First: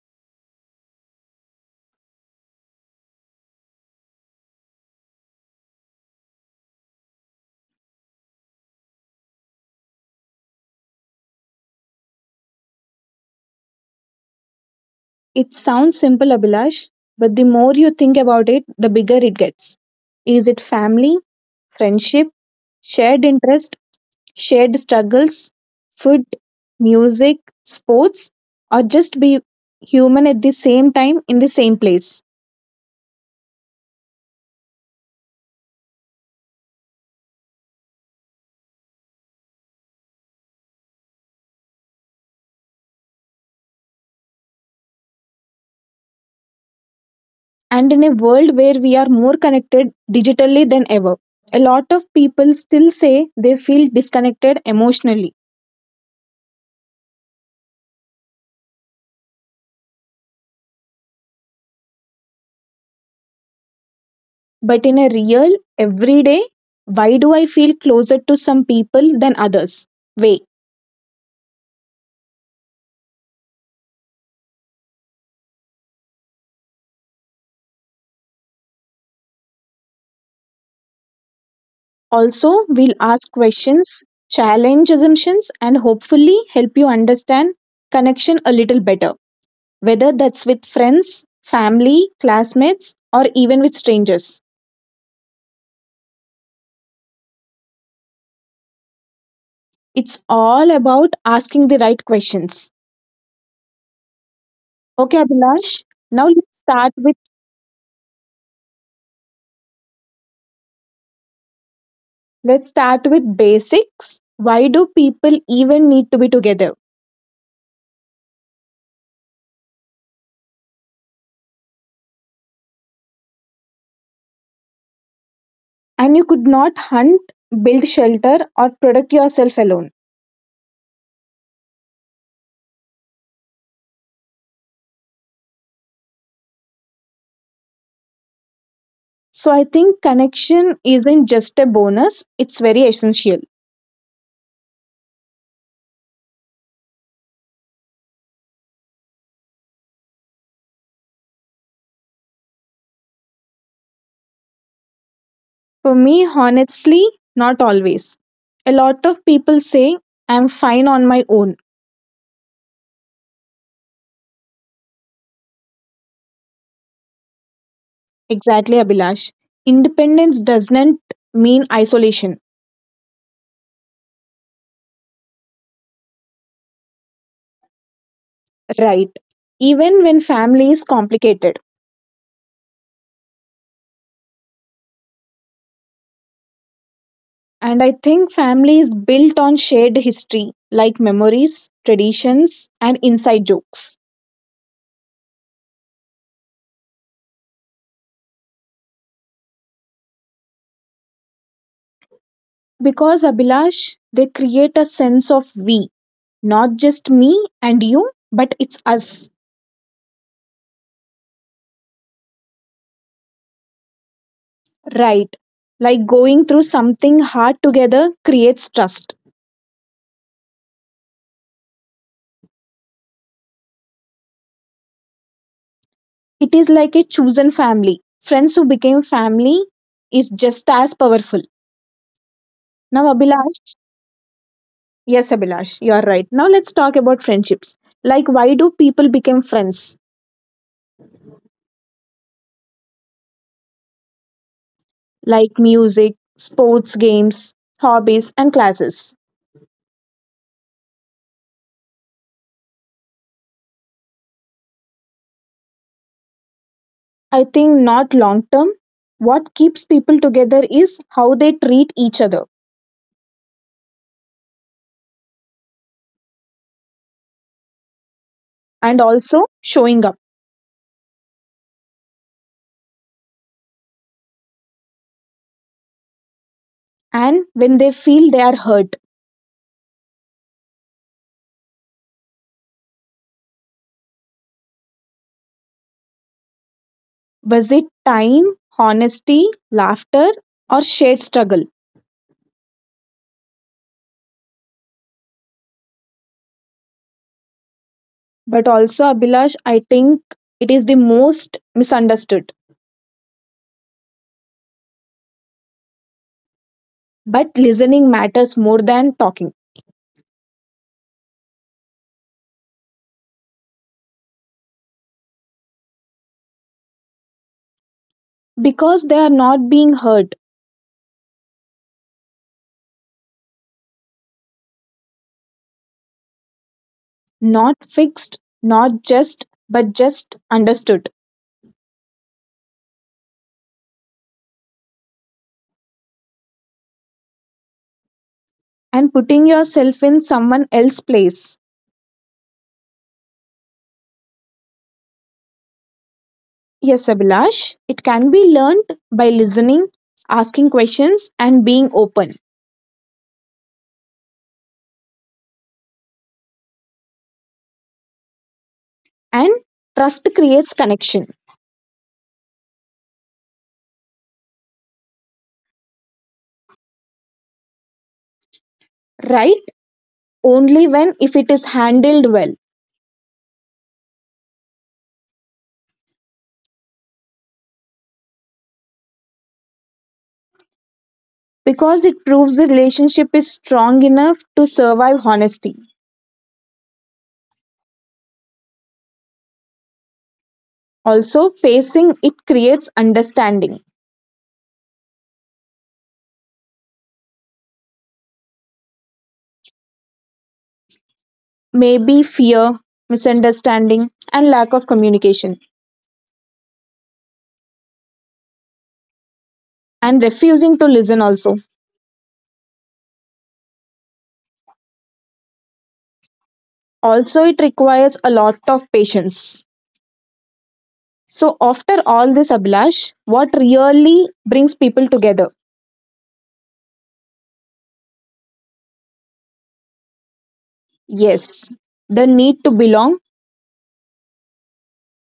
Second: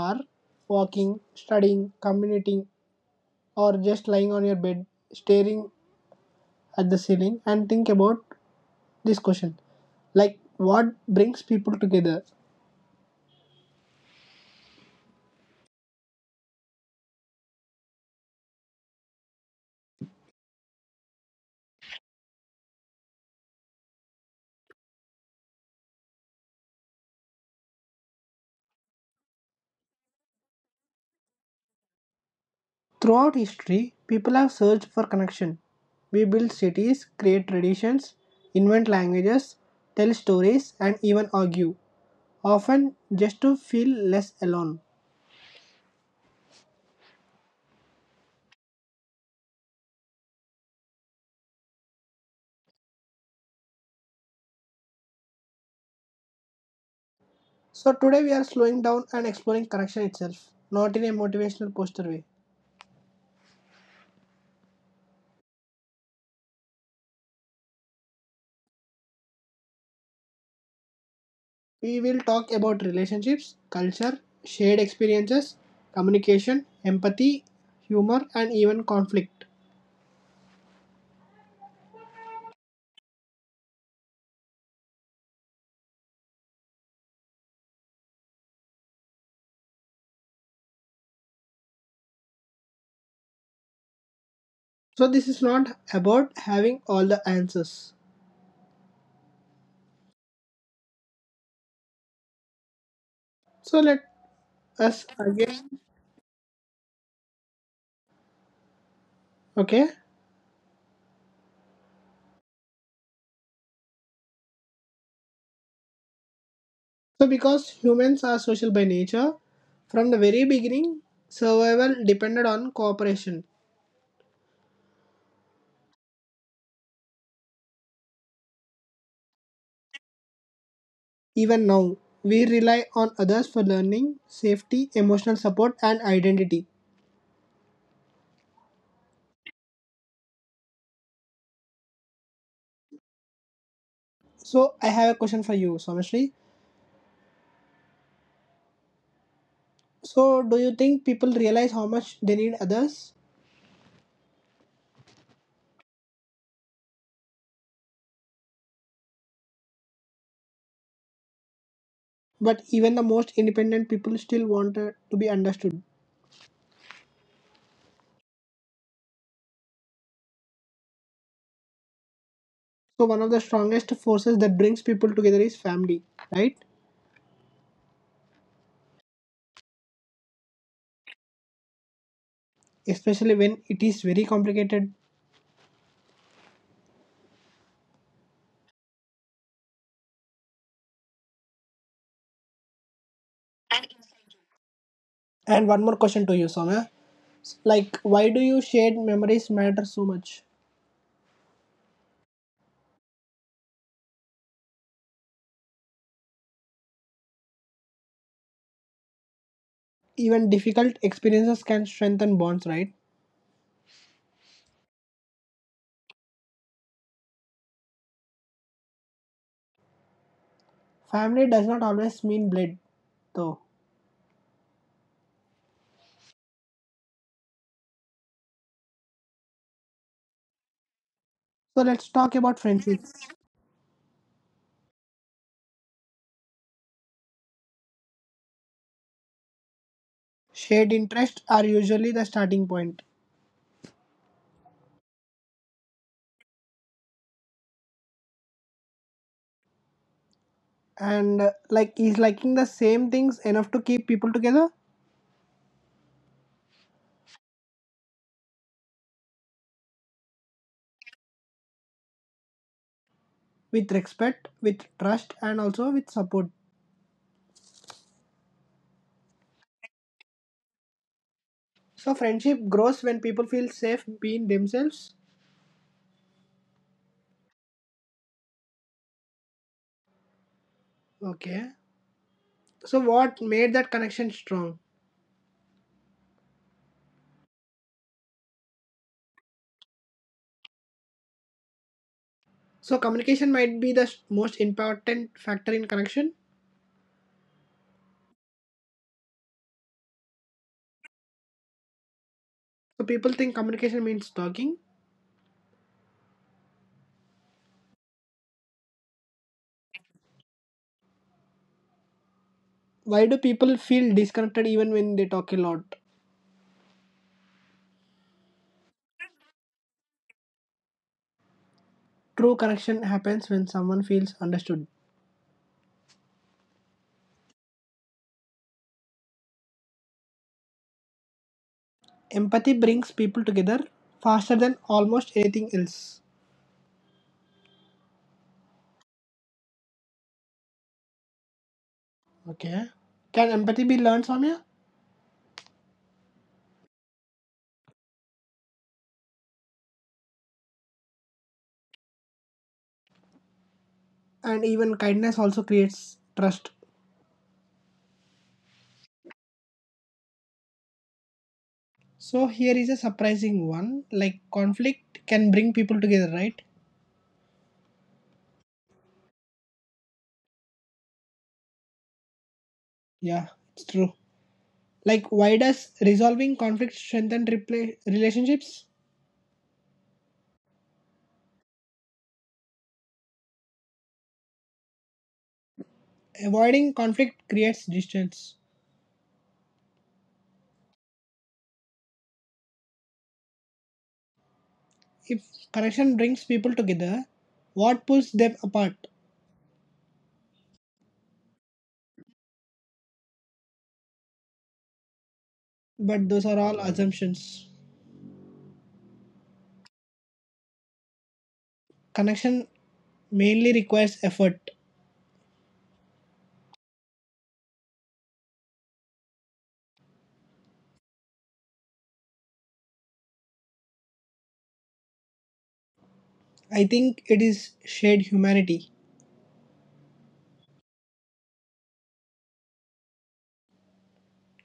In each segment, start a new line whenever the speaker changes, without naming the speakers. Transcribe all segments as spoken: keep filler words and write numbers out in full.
are, walking, studying, commuting, or just lying on your bed, staring at the ceiling, and think about this question: like what brings people together?
It sounds simple, Abhilash, but the more you think about it, the bigger it gets. Is it family, friendship, shared interest, shared struggles, food, music, sports, or just be human at the same time in the same place?
Throughout history, people have searched for connection. We build cities, create traditions, invent languages, tell stories, and even argue, often just to feel less alone.
And in a world where we are more connected digitally than ever, a lot of people still say they feel disconnected emotionally.
So, today we are slowing down and exploring connection itself, not in a motivational poster way.
But in a real, everyday, why do I feel closer to some people than others? Way.
We will talk about relationships, culture, shared experiences, communication, empathy, humor, and even conflict.
Also, we'll ask questions, challenge assumptions, and hopefully help you understand connection a little better, whether that's with friends, family, classmates, or even with strangers.
So, this is not about having all the answers.
It's all about asking the right questions.
So, let
Okay,
us
Abhilash.
again.
Now let's start with
Okay.
Let's start with basics. Why do people even need to be together?
So, because humans are social by nature, from the very beginning, survival depended on cooperation.
And you could not hunt, build shelter, or protect yourself alone.
Even now, we rely on others for learning, safety, emotional support, and identity.
So I think connection isn't just a bonus, it's very essential.
So, I have a question for you, Somashri. So, do you think people realize how much they need others?
For me, honestly, not always. A lot of people say I'm fine on my own.
But even the most independent people still want uh, to be understood.
Exactly, Abhilash. Independence doesn't mean isolation,
So, one of the strongest forces that brings people together is family, right?
right? Even when family is complicated.
Especially when it is very complicated.
And I think family is built on shared history, like memories, traditions, and inside jokes.
And one more question to you, Somya. Like, why do you shared memories matter so much?
Because, Abhilash, they create a sense of we, not just me and you, but it's us,
Even difficult experiences can strengthen bonds, right?
right? Like going through something hard together creates trust.
Family does not always mean blood, though.
It is like a chosen family. Friends who became family is just as powerful.
So let's talk about
Now,
friendships.
Abhilash, yes, Abhilash, you are right. Now, let's talk about friendships. Like, why do people become friends?
Shared interests are usually the starting point,
Like music, sports, games, hobbies, and classes.
and uh, like is liking the same things enough to keep people together
I think not long term. What keeps people together is how they treat each other,
with respect, with trust, and also with support.
and also showing up.
So friendship grows when people feel safe being themselves.
And when they feel they are hurt,
Okay. So what made that connection strong?
was it time, honesty, laughter, or shared struggle?
So communication might be the most important factor in connection.
But also, Abhilash, I think it is the most misunderstood.
So people think communication means talking.
But listening matters more than talking,
Why do people feel disconnected even when they talk a lot?
because they are not being heard,
True connection happens when someone feels understood.
not fixed, not just, but just understood.
Empathy brings people together faster than almost anything else.
And putting yourself in someone else's place.
Okay. Can empathy be learned, Soumya?
Yes, Abhilash, it can be learned by listening, asking questions, and being open.
And even kindness also creates trust.
And trust creates connection,
So here is a surprising one. Like conflict can bring people together, right?
right? Only when if it is handled well,
Yeah, it's true. Like, why does resolving conflict strengthen repla relationships?
because it proves the relationship is strong enough to survive honesty.
Avoiding conflict creates distance.
Also, facing it creates understanding,
If connection brings people together, what pulls them apart?
maybe fear, misunderstanding, and lack of communication,
But those are all assumptions.
and refusing to listen also.
Connection mainly requires effort.
Also, it requires a lot of patience. So after all this, Abhilash, what really brings people together?
I think it is shared humanity.
Yes, the need to belong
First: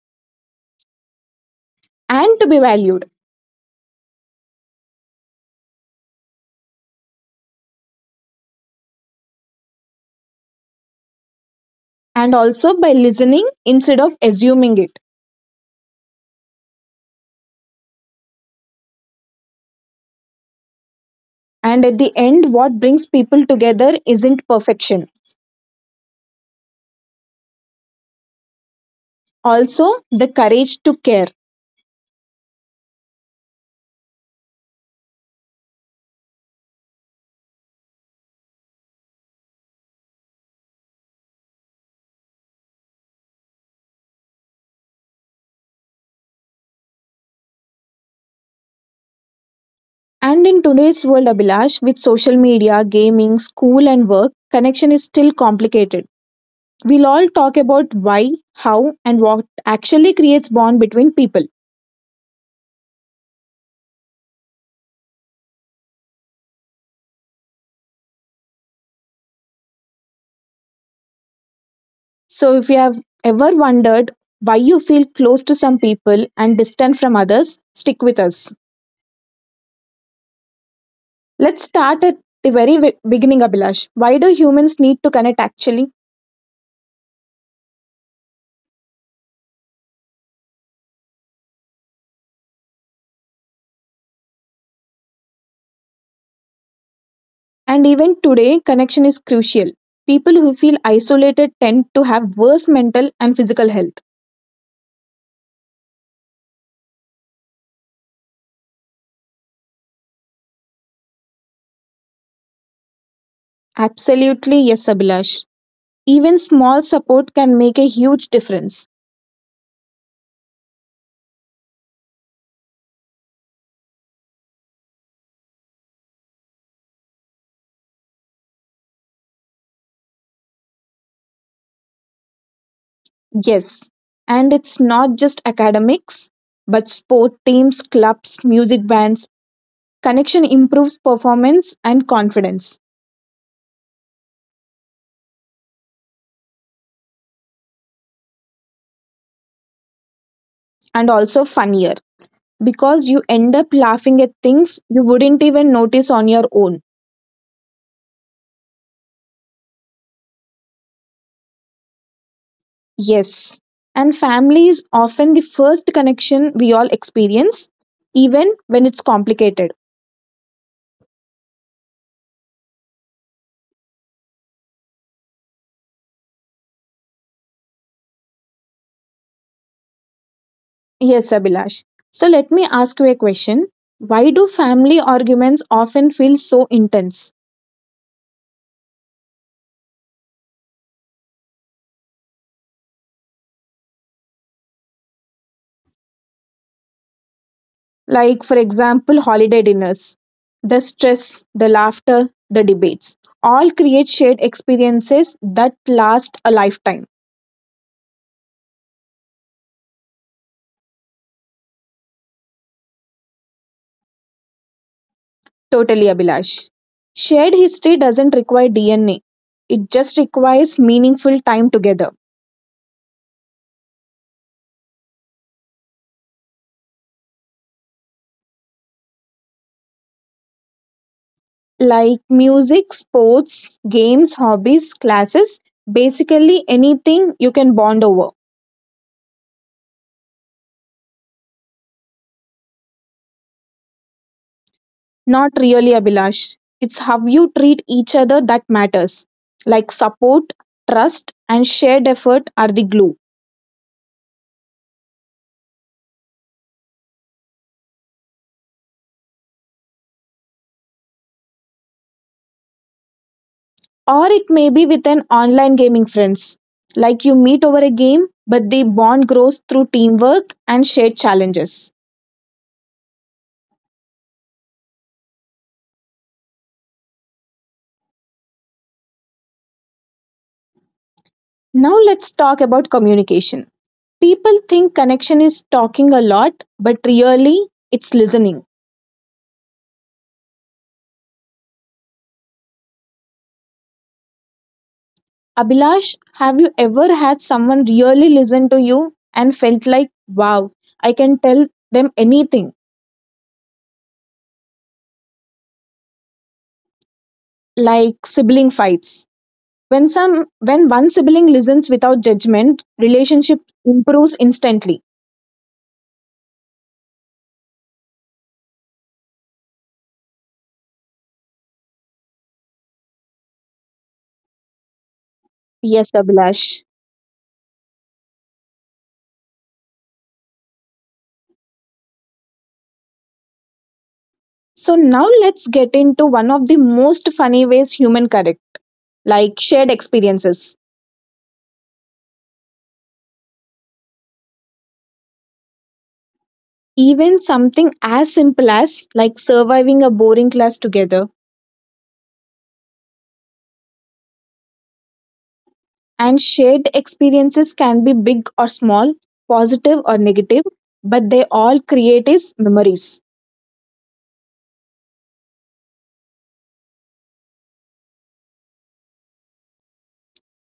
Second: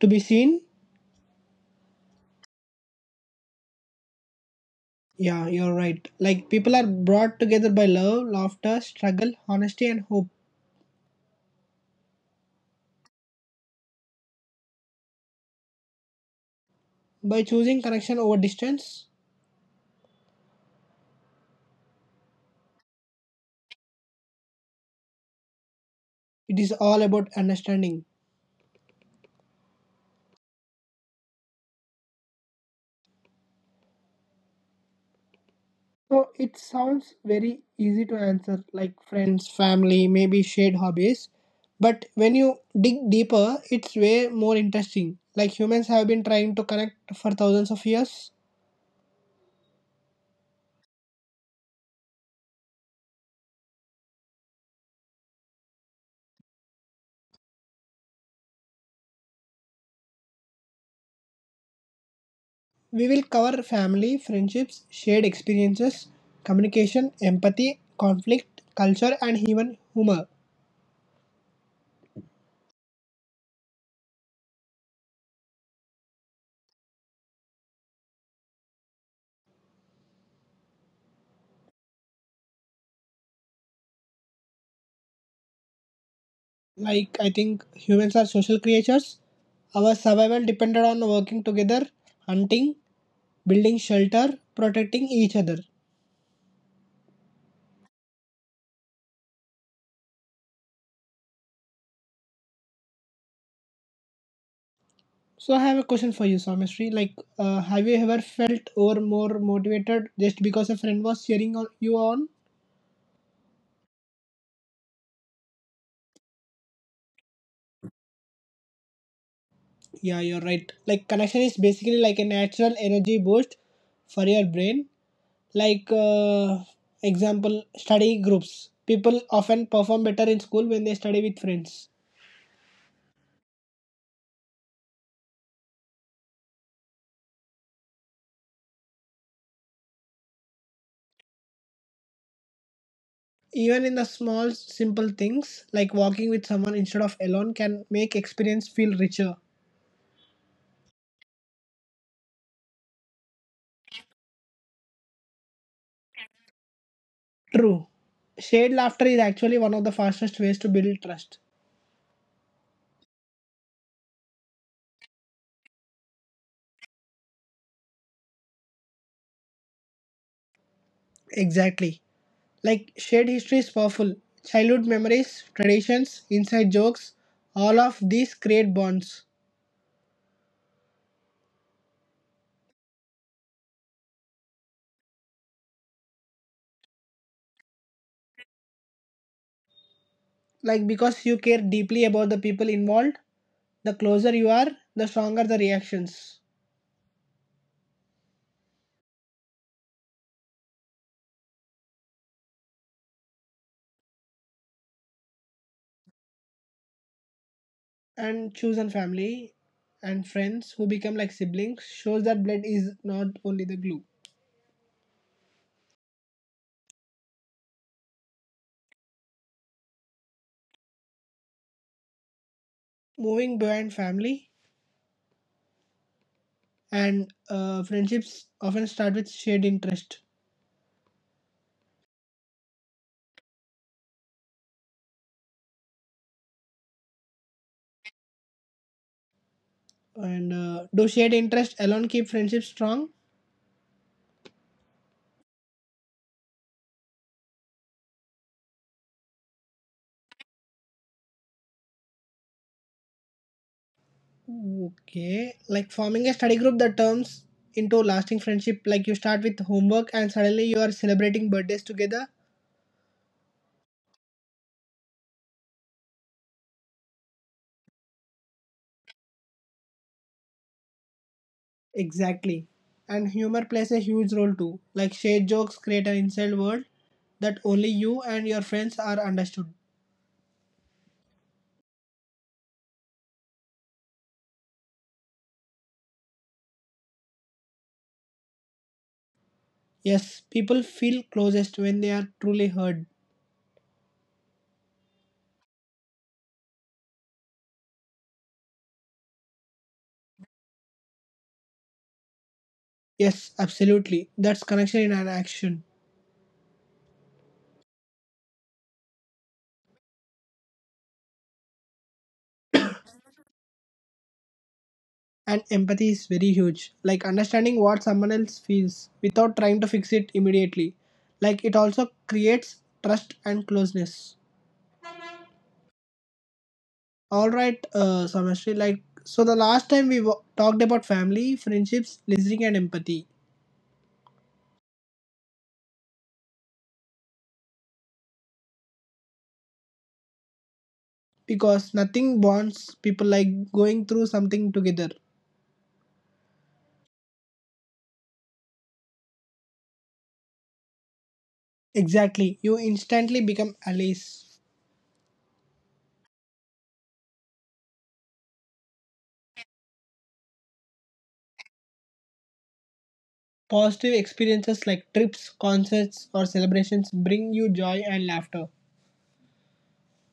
To be seen?
and to be valued,
Yeah, you're right. Like, people are brought together by love, laughter, struggle, honesty, and hope.
and also by listening instead of assuming it.
By choosing connection over distance,
And at the end, what brings people together isn't perfection,
it is all about understanding.
also the courage to care.
So it sounds very easy to answer, like friends, family, maybe shared hobbies. But when you dig deeper, it's way more interesting. Like humans have been trying to connect for thousands of years.
And in today's world, Abhilash, with social media, gaming, school, and work, connection is still complicated. We'll all talk about why, how, and what actually creates bond between people.
We will cover family, friendships, shared experiences, communication, empathy, conflict, culture, and even humor.
So, if you have ever wondered why you feel close to some people and distant from others, stick with us. Let's start at the very wi- beginning, Abhilash. Why do humans need to connect actually?
Like I think humans are social creatures. Our survival depended on working together, hunting, building shelter, protecting each other.
And even today, connection is crucial. People who feel isolated tend to have worse mental and physical health.
So I have a question for you, Samishri. Like, uh, have you ever felt or more motivated just because a friend was cheering on you on?
Absolutely, yes, Abhilash. Even small support can make a huge difference.
Yeah, you're right. Like, connection is basically like a natural energy boost for your brain. Like, uh, example, study groups. People often perform better in school when they study with friends.
Yes. And it's not just academics, but sport teams, clubs, music bands, connection improves performance and confidence,
Even in the small, simple things like walking with someone instead of alone can make experience feel richer.
and also funnier, because you end up laughing at things you wouldn't even notice on your own.
True. Shared laughter is actually one of the fastest ways to build trust.
Yes, and family is often the first connection we all experience, even when it's complicated.
Exactly. Like shared history is powerful. Childhood memories, traditions, inside jokes, all of these create bonds.
Yes, Abhilash, so let me ask you a question: why do family arguments often feel so intense?
Like because you care deeply about the people involved, the closer you are, the stronger the reactions.
Like, for example, holiday dinners, the stress, the laughter, the debates, all create shared experiences that last a lifetime.
And chosen family and friends who become like siblings shows that blood is not only the glue.
Totally, Abhilash, shared history doesn't require D N A, it just requires meaningful time together.
Moving beyond family and uh, friendships often start with shared interest.
Like music, sports, games, hobbies, classes, basically anything you can bond over.
And uh, do shared interest alone keep friendships strong?
Not really, Abhilash. It's how you treat each other that matters. Like support, trust, and shared effort are the glue.
Okay, like forming a study group that turns into lasting friendship. Like you start with homework and suddenly you are celebrating birthdays together.
Or it may be with an online gaming friends. Like you meet over a game, but the bond grows through teamwork and shared challenges.
Exactly. And humor plays a huge role too. Like shared jokes create an inside world that only you and your friends are understood.
Now let's talk about communication. People think connection is talking a lot, but really it's listening.
Yes, people feel closest when they are truly heard.
Abhilash, have you ever had someone really listen to you and felt like, wow, I can tell them anything,
Yes, absolutely. That's connection in an action.
like sibling fights? When some when one sibling listens without judgment, relationship improves instantly.
And empathy is very huge. Like understanding what someone else feels without trying to fix it immediately. Like it also creates trust and closeness.
Yes, Abhilash.
All right, uh, Samashri. Like so, the last time we wa- talked about family, friendships, listening, and empathy.
So now let's get into one of the most funny ways human correct, like shared experiences.
Because nothing bonds people like going through something together.
Even something as simple as like surviving a boring class together.
Exactly. You instantly become allies.
And shared experiences can be big or small, positive or negative, but they all create is memories.
Positive experiences like trips, concerts, or celebrations bring you joy and laughter.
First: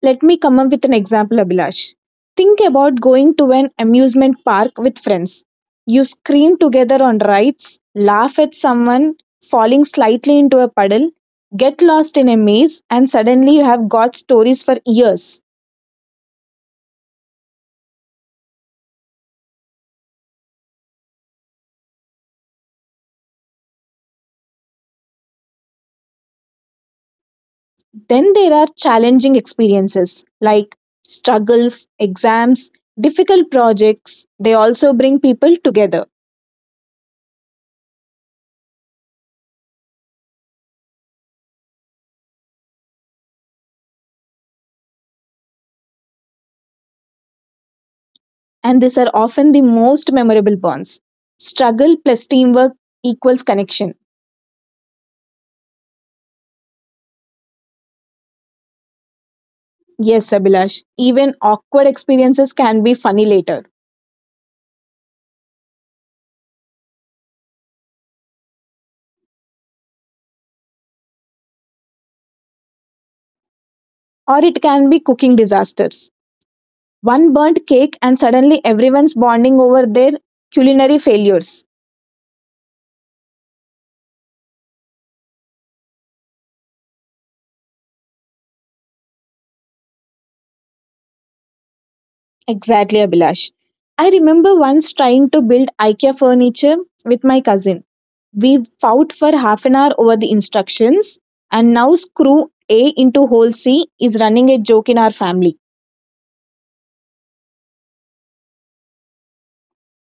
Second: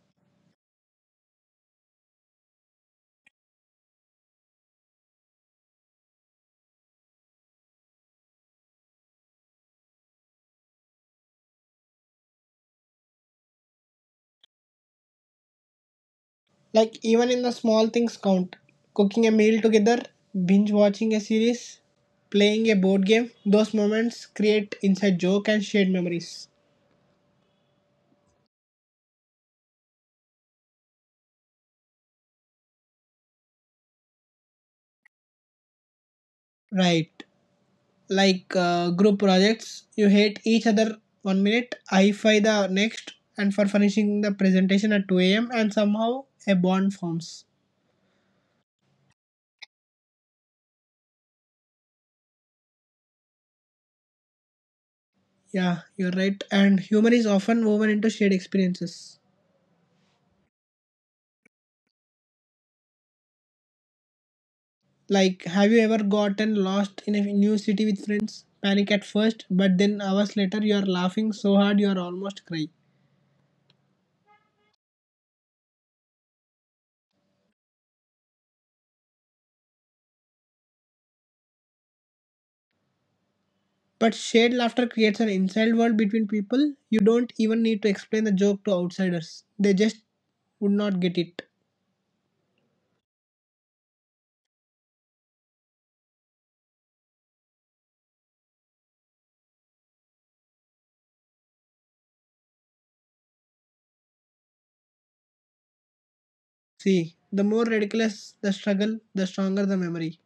Let me come up with an example, Abhilash. Think about going to an amusement park with friends. You scream together on rides, laugh at someone falling slightly into a puddle, get lost in a maze, and suddenly you have got stories for years.
Like even in the small things count. Cooking a meal together, binge watching a series, playing a board game, those moments create inside joke and shared memories.
Then there are challenging experiences like struggles, exams, difficult projects. They also bring people together,
Right. Like uh, group projects, you hate each other one minute, I fight the next, and for finishing the presentation at two a m and somehow a bond forms.
and these are often the most memorable bonds. Struggle plus teamwork equals connection.
Yeah, you're right. And humor is often woven into shared experiences.
Yes, Abhilash, even awkward experiences can be funny later,
Like, have you ever gotten lost in a new city with friends? Panic at first, but then hours later you are laughing so hard you are almost crying.
or it can be cooking disasters. One burnt cake, and suddenly everyone's bonding over their culinary failures.
But shared laughter creates an inside world between people. You don't even need to explain the joke to outsiders. They just would not get it.
Exactly, Abhilash. I remember once trying to build IKEA furniture with my cousin. We fought for half an hour over the instructions, and now screw A into hole C is running a joke in our family.
See, the more ridiculous the struggle, the stronger the memory.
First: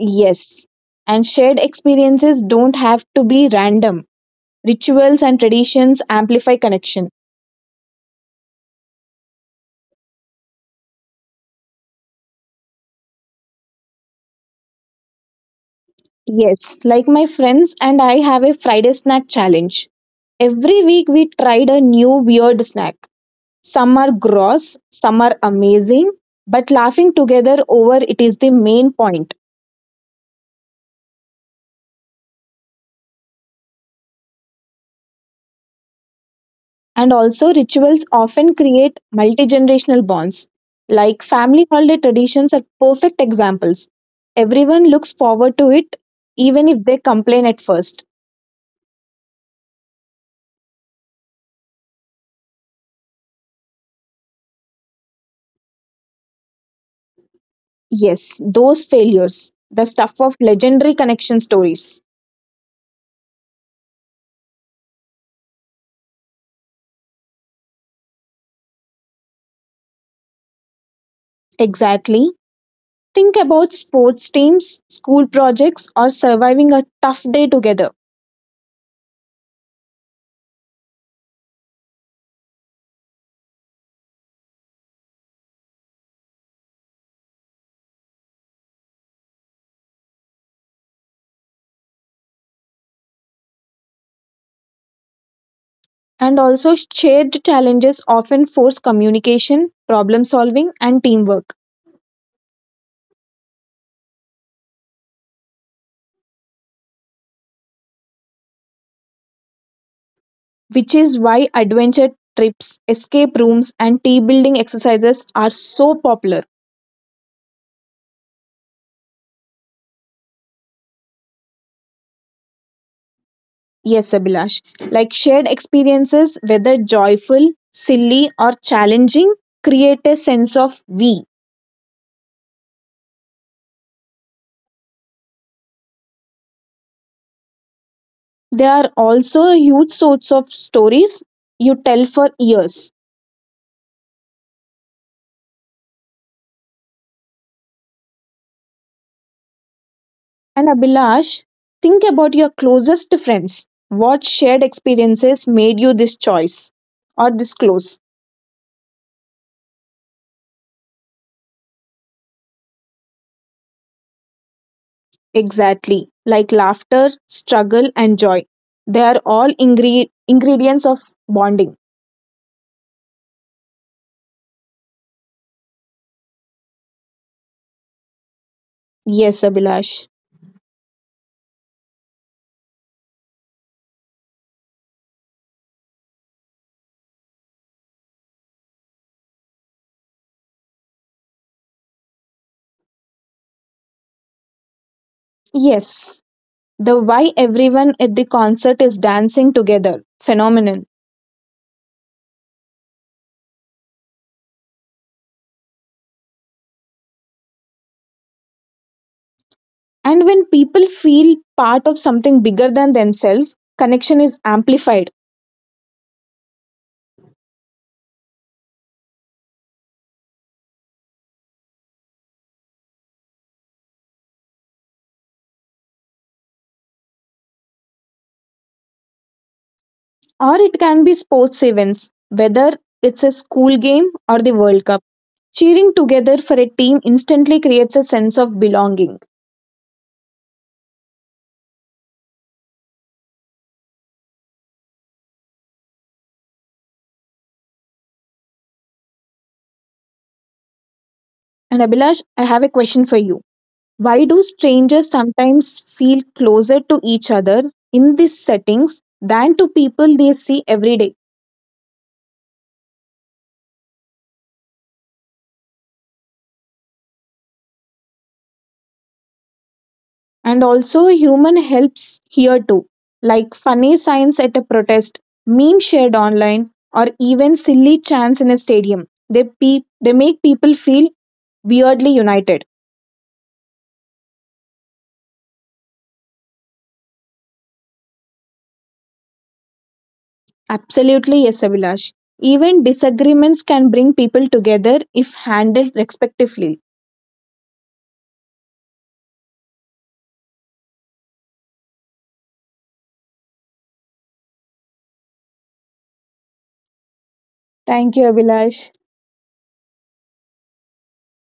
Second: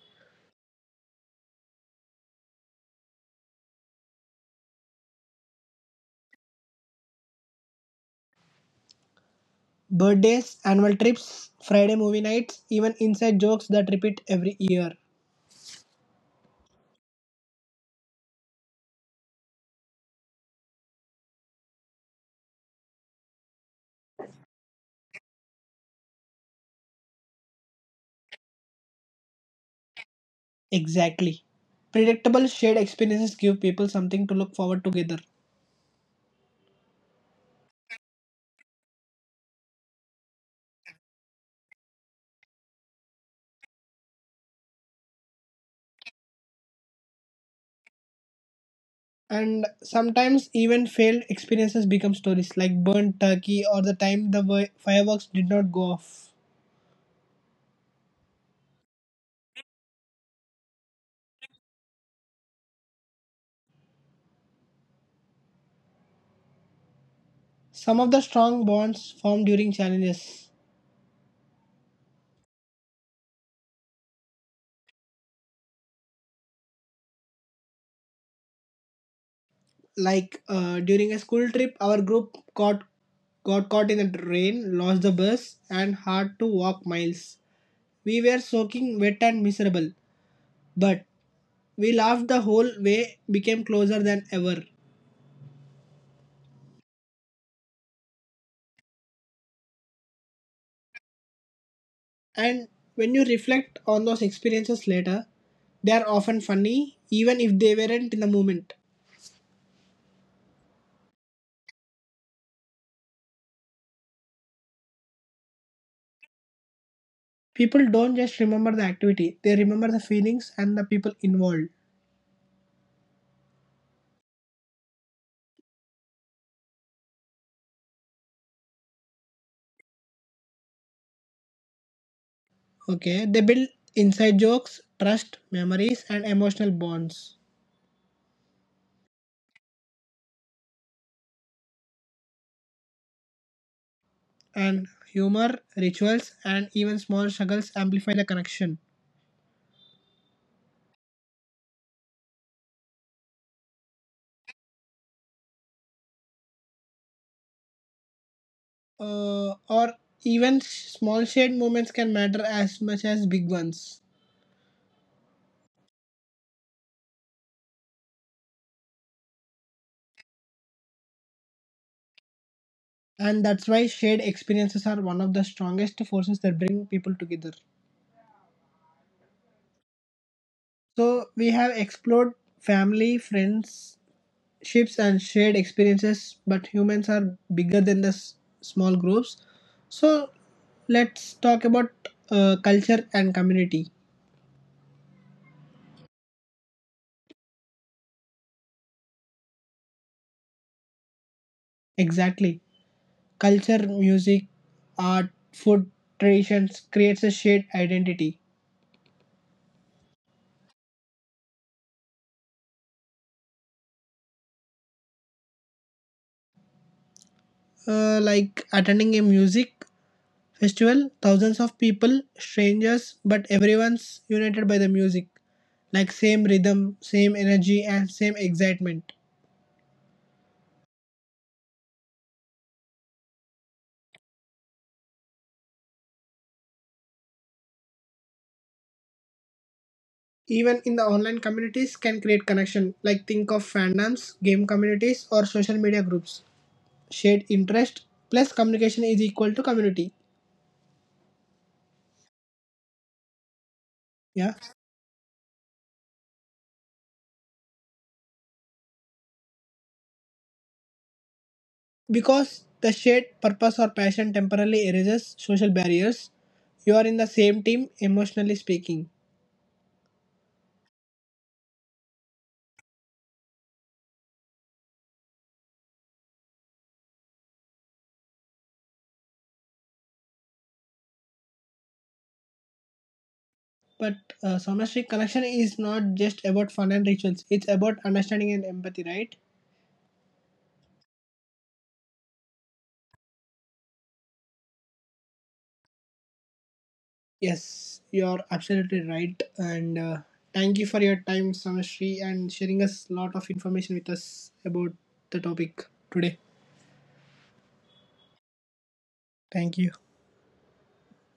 Yes, and shared experiences don't have to be random. Rituals and traditions amplify connection.
Birthdays, annual trips, Friday movie nights, even inside jokes that repeat every year.
Yes, like my friends and I have a Friday snack challenge. Every week we tried a new weird snack. Some are gross, some are amazing, but laughing together over it is the main point.
Exactly. Predictable shared experiences give people something to look forward together.
And also, rituals often create multi generational bonds. Like family holiday traditions are perfect examples. Everyone looks forward to it, even if they complain at first.
And sometimes even failed experiences become stories, like burnt turkey or the time the wi- fireworks did not go off.
Yes, those failures, the stuff of legendary connection stories.
Some of the strong bonds formed during challenges,
Exactly. Think about sports teams, school projects, or surviving a tough day together.
like uh, during a school trip our group got got caught in the rain, lost the bus, and had to walk miles. We were soaking wet and miserable, but we laughed the whole way, became closer than ever.
And also, shared challenges often force communication, problem solving, and teamwork,
And when you reflect on those experiences later, they are often funny even if they weren't in the moment.
which is why adventure trips, escape rooms, and team building exercises are so popular.
People don't just remember the activity, they remember the feelings and the people involved.
Yes, Abhilash. Like shared experiences, whether joyful, silly, or challenging, create a sense of we.
Okay, they build inside jokes, trust, memories, and emotional bonds.
They are also a huge source of stories you tell for years.
And humor, rituals, and even small struggles amplify the connection.
And Abhilash, think about your closest friends. What shared experiences made you this choice or this close?
Uh, or even sh- small shared moments can matter as much as big ones.
Exactly, like laughter, struggle, and joy. They are all ingre- ingredients of bonding.
And that's why shared experiences are one of the strongest forces that bring people together.
Yes, Abhilash.
So we have explored family, friendships, and shared experiences, but humans are bigger than the s- small groups. So let's talk about uh, culture and community.
Yes, the why everyone at the concert is dancing together phenomenon.
Exactly, culture, music, art, food, traditions creates a shared identity.
And when people feel part of something bigger than themselves, connection is amplified.
Uh, like attending a music festival, thousands of people, strangers, but everyone's united by the music. Like same rhythm, same energy, and same excitement.
Or it can be sports events, whether it's a school game or the World Cup. Cheering together for a team instantly creates a sense of belonging.
Even in the online communities can create connection. Like think of fandoms, game communities, or social media groups. Shared interest plus communication is equal to community.
And Abhilash, I have a question for you. Why do
Yeah,
strangers sometimes feel closer to each other in these settings than to people they see every day?
because the shared purpose or passion temporarily erases social barriers. You are in the same team, emotionally speaking.
And also, human helps here too, like funny signs at a protest, meme shared online, or even silly chants in a stadium. They, pe- they make people feel weirdly united.
But uh, somatic connection is not just about fun and rituals. It's about understanding and empathy, right?
Absolutely, yes, Abhilash. Even disagreements can bring people together if handled respectfully.
Yes, you're absolutely right. And uh, thank you for your time, Samashri, and sharing us a lot of information with us about the topic today.
Thank you, Abhilash.
Thank you.